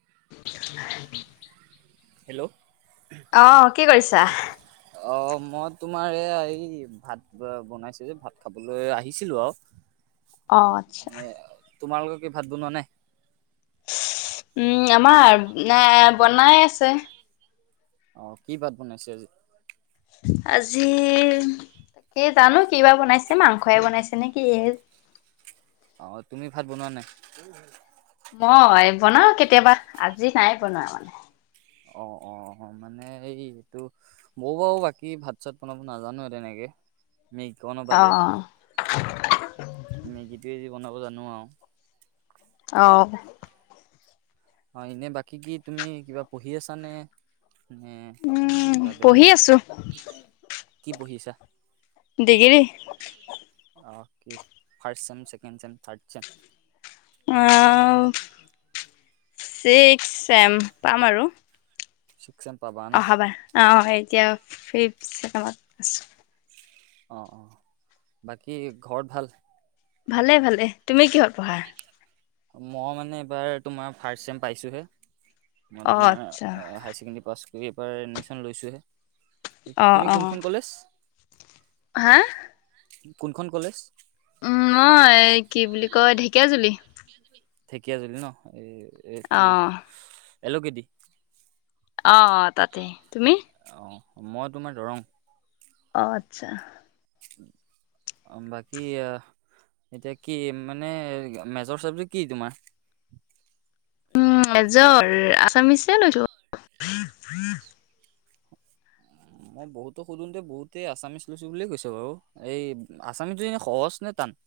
[inaudible] Hello. অ' কি কইছা? অ' মই তোমাৰ এয়া এই ভাত ব-বনাইছো যে ভাত খাবলৈ আহিছিলো আও। অ' আতছা। তোমালোকৰ কি ভাত বনোৱা নাই? উম আমাৰ আ বনাই আছে। অ' কি বাত বনাইছে আজি? আজি তাকেই জানো কি বা বনাইছে মাংসই বনাইছে নে কিয়ে। অ' তুমি ভাত বনোৱা নাই? মই বনাও কেতিয়াবা আজি নাই বনোৱা মানে। অ', অ', অ' মানে এইটো ময়ো বাও বাকী ভাত চাত বনাব নাজানো তেনেকে। [inaudible] মেগীকন বাদে, অ', মেগীটোৱে যি বনাব জানো আও। অ'। অ' এনে বাকী কি তুমি কিবা পঢ়ি আছানে? নে কিবা পঢ়ি বেলেগ। আছোঁ পঢ়ি আছোঁ। কি পঢ়িছা? দিগিৰি। অ' কে first sem, second sem, third sem. আ ছিক্স চেম পাম আৰু। Six sem. পাবা ন অহাবা অ' এতিয়া ফিফ চেমত আছোঁ। অ', অ' বাকী ঘৰত ভাল? ভালে-ভালে তুমি কিহত পঢ়া? মই মানে এইবাৰ তোমাৰ ফাৰ্ষ্ট চেম পাইছোহে। মই তোমাৰ অ, হায় ছেকেণ্ডৰী পাছ কৰি এইবাৰ এডমিচন লৈছোহে। অ', তুমি অ', কোনখন কলেজ? হা? কোনখন কলেজ? উম, মই এ কি বুলি কয় ঢেকীয়াজুলি। ঢেকীয়াজুলি ন'এই এইটো অ', এলকেদি। অ, তাতে তুমি? অ, মই তোমাৰ দৰং। অ', আচ্ছা। [unintelligible] বাকী এয়া এতিয়া কি মানে মেজৰ চাবজেক্ট কি তোমাৰ? উম, মেজৰ আচামিচে লৈছো। মই বহুতো সুধোতে বহুতেই আছামিছ লৈছো বুলিয়ে কৈছ বাৰু এই আছামিচটো এনে সহজ নে টান? [inaudible]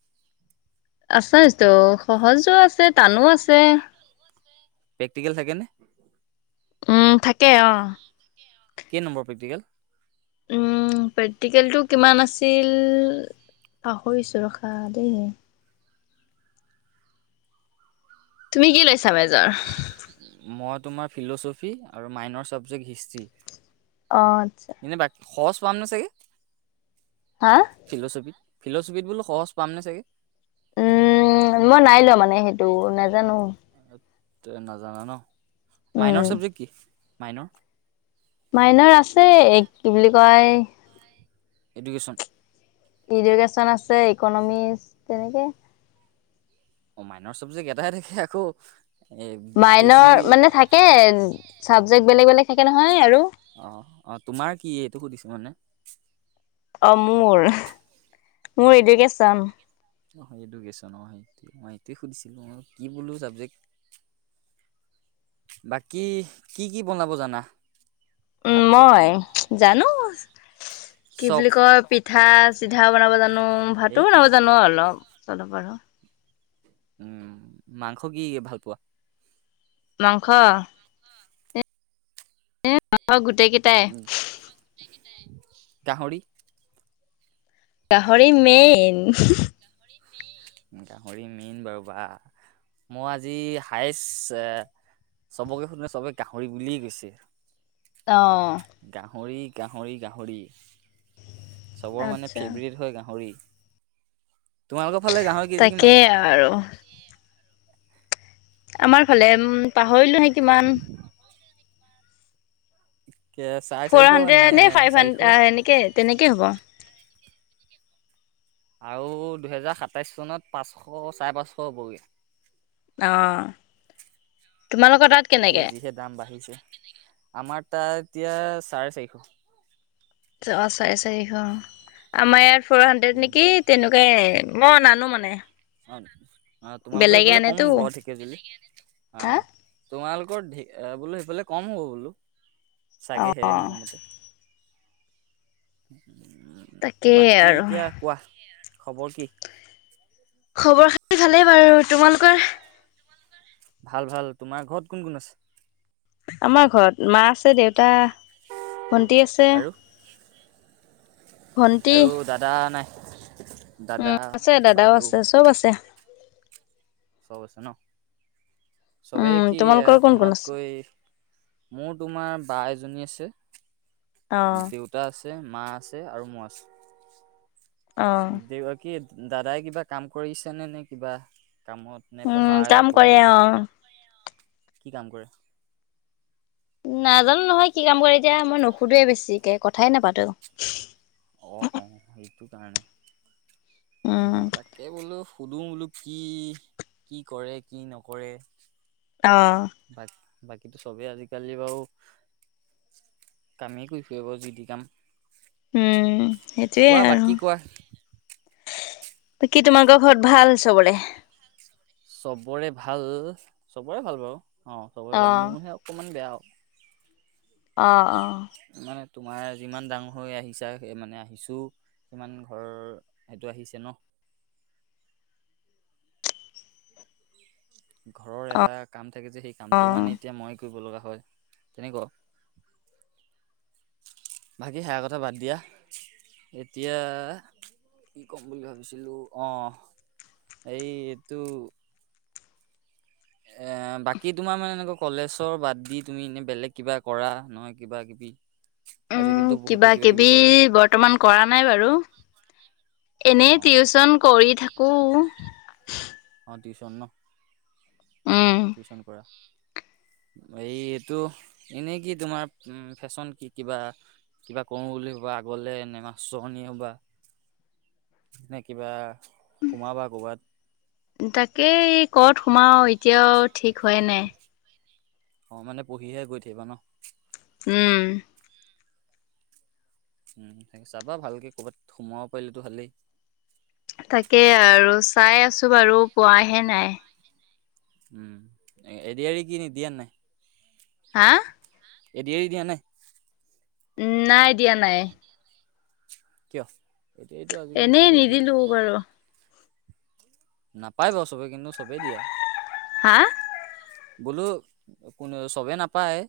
আচামিচতো সহজো আছে টানো আছে। প্ৰেক্টিকেল থাকে নে? উম থাকে অঁ। কেই নম্বৰ প্ৰেকটিকেল? উম প্ৰেক্টিকেলটো কিমান আছিল? পাহৰিছোঁ ৰখা দেই। তুমি কি লৈছা মেজৰ? মই তোমাৰ ফিল'চফি আৰু মাইনৰ ছাবজেক্ট হিষ্ট্ৰী। অঁ, আচ্ছা। এনে বাকী সহজ পাম নে চাগে, হা? ফিল'ছফী? ফিলচফিত বোলো সহজ পাম নে চাগে? উম, মই নাই লোৱা মানে সেইটো নাজানো। নাজানা ন, উম। মাইনৰ চাবজেক্ট কি? মাইনৰ? মাইনৰ আছে, কি বুলি কয় এডুকেচন। ইডুকেশ্যন আছে, ইকনমিক্স তেনেকে অ', মাইনৰ চাবজেক্ট এটাহে থাকে আকৌ এ বেছি মাইনৰ মানে থাকে, চাবজেক্ট বেলেগ বেলেগ থাকে নহয় আৰু। অ', অ', তোমাৰ কি এইটো সুধিছো মানে। অ', মোৰ, মোৰ এডুকেচন। অ', এডুকেশ্যন অ', [unintelligible] মই সেইটোৱে সুধিছিলোঁ ম কি বোলো ছাবজেক্ট বাকী কি, কি বনাব জানা? উম, ভাত মই জানোঁ কি চব বুলি কয় পিঠা চিঠা বনাব জানোঁ, ভাতো এই পি বনাব জানোঁ অলপ, চলপ আৰু। উম, মাংস কি ভাল পোৱা? মাংস [unintelligible] উম, [unintelligible] গাহৰি। গাহৰি মেইন। গাহৰি মেইন বাৰু বা, মই আজি হায়েষ্ট অ' চবকে সোধোতে চবে গাহৰি বুলিয়েই কৈছে। অ গাহৰি, গাহৰি, গাহৰি। চবৰ মানে আচ্ছা ফেভৰেট হয়, গাহৰি। তোমালোকৰ ফালে গাহৰি কেজি কিমান তাকেই আৰু। আমাৰ ফালে উম, পাহৰিলোঁ সেই [unintelligible] চাৰে ফ'ৰ চাৰিশ হাণ্ড্ৰেড নে, ফাইভ চাৰিশ হাণ্ড্ৰেড আ, সেনেকে, তেনেকে হ'ব। আৰু দুহেজাৰ সাতাইচ চনত পাঁচশ, চাৰে পাঁচশ হ'বগে অ'। তোমালোকৰ তাত এতিয়া কেনেকে যিহে দাম বাঢ়িছে, আমাৰ তাত এতিয়া চাৰে চাৰিশ। অ', চাৰে চাৰিশ অ', আমাৰ ইয়াত ফৰ হাণ্ড্ৰেড উম নেকি তেনেকুৱাই মই নানো। মানে অ', অ', তোমালোকৰ বেলেগে এইফালে কম আনেতো হ'ব ঢেকীয়াজুলি হা অ'। তোমালোকৰ [unintelligible] বোলো সেইফালে কম হ'ব বোলো অ চাগেহে মোৰ মতে। [inaudible] তাকেই বাকী আৰু এতিয়া কোৱা খবৰ কি? খবৰ-খাতি ভালেই বাৰু। তোমালোকৰ? ভাল ভাল। তোমাৰ ঘৰত কোন কোন আছে? আমাৰ ঘৰত মা আছে, দেউতা, ভণ্টি আছে। আৰু ভন্টি আৰু দাদা নাই? দাদা উম, আছে। দাদাও বাইদেউ আছে, চব আছে। চব আছে ন? চবেই উম কি তোমালোকৰ কোন কোন আছে তোমাতকৈ মোৰ তোমাৰ বা এজ নি আছে অ দেউতা আছে মা আছে আৰু মই আছো। অ দে কি দাদাই কিবা কাম কৰিছে নে নে কিবা কামত নে উম পঢ়াই কাম পঢ়ি কৰে আছে অ কি কাম কৰে? নাজানো নহয় কি কাম কৰে এতিয়া মই নুখোধোৱে বেছিকে কথাই নাপাতো। অ, অ সেইটো কাৰণে উম মই তাকে বোলো শুধু বোলো কি কি কৰে কি নকৰে। অঁ। বাকীটো চবেই আজিকালি বাৰু! কামেই কৰি ফুৰি বাও যি তি কাম। উম। সেইটোয়ে কোৱা আৰু বাকী কোৱা? বাকী তোমালোকৰ ঘৰত ভাল চবৰে? চবৰে ভাল চবৰে ভাল বাৰু অ' চবৰে ভাল অ', মোৰহে অকমান বেয়া। অঁ অঁ। মানে তোমাৰ যিমান ডাঙৰ হৈ আহিছা, সেই মানে আহিছো কিমান ঘৰ সেইটো আহিছে ন। ঘৰৰ এটা কাম থাকে যে সেই কামটো অ', মানে এতিয়া মই কৰিব লগা হয়, তেনেকুৱা বাকী সেয়া কথা বাদ দিয়া। এতিয়া কি ক'ম বুলি ভাবিছিলো অ' এই এইটো এ' বাকী তোমাৰ মানে এনেকুৱা কলেজৰ বাদ দি তুমি এনে বেলেগ কিবা কৰা নহয় কিবা কিবা কি উম, আজিকালিতো বহুতে কিবা - কিবি বৰ্তমান কৰা নাই বাৰু। এনেই অ টিউচন কৰি থাকো অ টিউচন ন উম। টিউচন কৰা এই এইটো এনেই কি তোমাৰ ফেশ্বন কি কিবা কিবা কৰো বুলি ভবা আগলে এনে মাষ্টৰনী হবা এনে কিবা সোমাবা ক'বাত তাকেই কত সোমাও এতিয়াও ঠিক হোৱাই নাই অঁ মানে পঢ়িয়ে গৈ থাকিবা ন উম চাবা ভালকে ক'বাত সোমাব পাৰিলেতো ভালেই তাকে আৰু চাই আছো বাৰু পোৱাহে নাই উম এ দি আৰ ই কি দিয়া নাই হা এ দি আৰ ই দিয়া নাই উম নাই দিয়া নাই কিয় এইটো এইটো আজিকালি এনেই চবেই দিয়ে নিদিলো বাৰু, নাপায় বাৰু চবে কিন্তু চবেই দিয়ে হা বোলো চবে নাপায়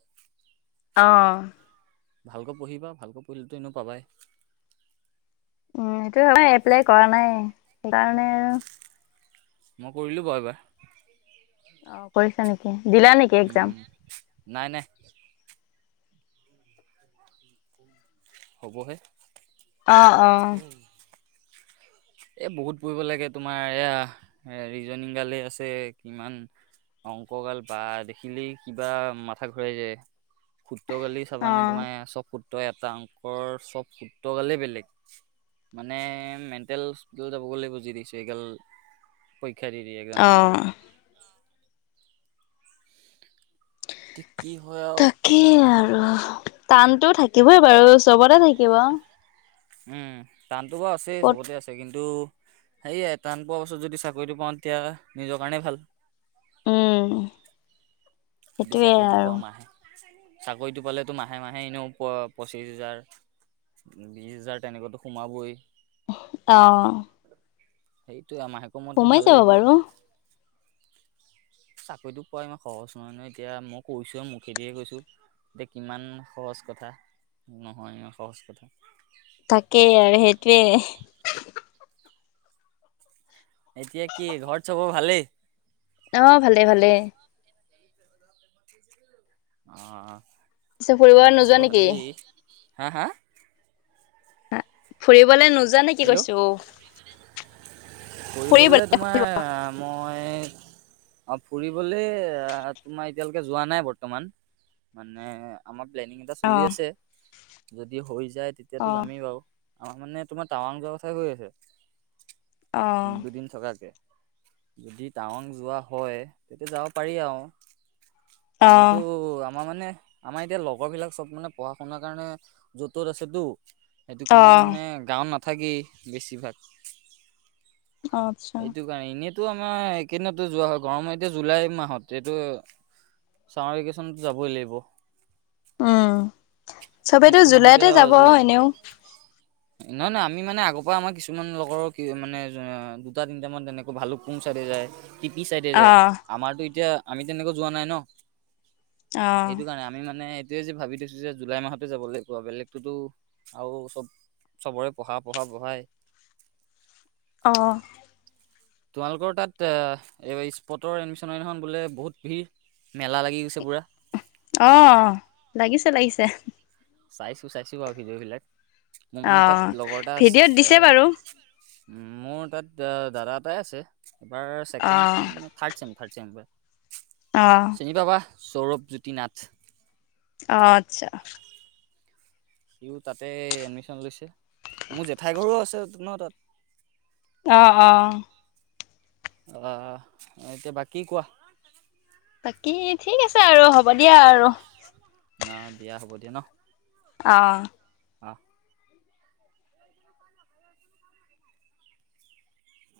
অ ভালকৈ পঢ়িবা ভালকৈ পঢ়িলে তেনো এনেও পাবাই উম সেইটো হয় এপ্লাই কৰা নাই সেইকাৰণে আৰু মই কৰিলো বাৰু এবাৰ অ কৰিছা নিকি দিলা নিকি এক্জাম উম নাই নাই হ'বহে অ, অ। [unintelligible] এ বহুত পঢ়িব লাগে। তোমাৰ এয়া ৰিজনিং গালে আছে কিমান। অংকগাল বা দেখিলেই কিবা মাথা ঘূৰাই যায়। সুত্ৰ গালেই চাবানে। অ'। তোমাৰ চব সুত্ৰ এটা অংকৰ চব সুত্ৰ গালেই বেলেগ। মানে মেণ্টেল হস্পিতল যাব গৈ লাগিব যি দেখিছো এইগাল কৈক পৰীক্ষা দি দি এক্সাম দি দি। অ'। এতিয়া কি হয় আৰু তাকেই আৰু। টানতো থাকিবই বাৰু চবতে থাকিব। উম, টানতো বাৰু আছেই ক'ত চবতে আছে। কিন্তু ন্তু সেয়াই টান পোৱা পাছত যদি চাকৰিটো পাওঁ, তেতিয়া নিজৰ কাৰণে ভাল। উম। যদি সেইটোৱে চাকৰিটো আৰু পোৱা মাহে চাকৰিটো পালেতো মাহে মাহে এনেও প পঁচিশ হেজাৰ বিশ হাজাৰ তেনেকেটো সোমাবই। অ। সেইটোৱে মাহেকৰ মূৰটো সোমাই ভাল যাব লাগিব। বাৰু। চাকৰিটো পোৱা ইমান সহজ নহয় নহয় এতিয়া মই কৈছো মুখেদিহে কৈছো। এতিয়া কিমান সহজ কথা, নহয় সহজ কথা। তাকেই আৰু সেইটোৱে, এতিয়া কি ঘৰত চবৰ ভালেই? অ, ভালে ভালেই। অ, পিছে ফুৰিব নোযোৱা মোৰ নেকি? ভালেই। হা হা। ফুৰিবলে নোযো হেল্ল' ফুৰিবলে তোমাৰ মই অ ফুৰিবলে, আ তোমাৰ এতিয়ালেকে যোৱা নাই বৰ্তমান। মানে, আমাক প্লেনিং এটা চলি অ', আছে। যদি হৈ যায় তেতিয়াতো অ', যামেই বাৰু। আমাৰ মানে তোমাৰ টাৱাং যোৱা কথাই কৈ আছে। অ', দুদিন থকাকে যদি টাৱং যোৱা হয়, তেতিয়া যাব পাৰি আৰু। অ', এনেতো আ আমাৰ মানে আমাৰ এতিয়া লগৰ বিলাক চব মানে, পঢ়া শুনাৰ কাৰণে য'ত ত'ত আছেতো। সেইটো কাৰণে অ', মানে গাওত নাথাকেই বেছিভাগ। অ', আচ্ছা। এইটো কাৰণে। এনেইটো আমাৰ একেইদিনটো যোৱা হয় গৰমত এতিয়া জুলাই মাহত এইটো ছামাৰ ভেকেশ্যনত যাবই লাগিব। উম, সবেইতো সেইটো মাহতে জুলাইতে আৰু যাব যি এনেও। নহয় - নহয়। আমি মানে আগৰ পৰা আমাৰ কিছুমান লগৰ কি মানে দুটা তিনিটা মান তেনেকৈ ভালুক পুং সাইদে যায়। টিপি চাইডে যায়। অ', আমাৰটো এতিয়া আমি তেনেকৈ যোৱা নাই ন। অ', সেইটো কাৰণে আমি মানে, এইটোয়ে যি ভাবি থৈছো যে জুলাই মাহত যাবলৈ কোৱা বেলেগটোতো আৰু চব চবৰে পঢ়া - পঢ়া-পঢ়াই। [inaudible] অ', তোমালোকৰ তাত এ স্পটৰ এডমিচনৰ দিনা বোলে বহুত ভিৰ। মেলা লাগি গৈছে পুৰা। অ, লাগিছে লাগিছে। চাইছো-চাইছো আৰু ভিডিঅ' বিলাক। মোৰ মানে অ'। তাত লগৰ এটা ভিডিঅ'ত আছে। দিছে বাৰু। এ মোৰ তাত দাদা এটাই আছে। এবাৰ ছেকেণ্ড চেম অ'। থাৰ্ড চেম - থাৰ্ড চেম এইবাৰ। অ', চিনি পাবা সৌৰভজ্যোতি নাথ। অহ, আচ্ছা। সিও তাতে এডমিশন লৈছে। মোৰ জেঠাই ঘৰো আছে ন তাত। অ-অ। অ, এতিয়া বাকী কোৱা? কি? ঠিক আছে আৰু হ'ব দিয়া আৰু। ন দিয়া হ'ব দিয়া ন? অহ ', অ',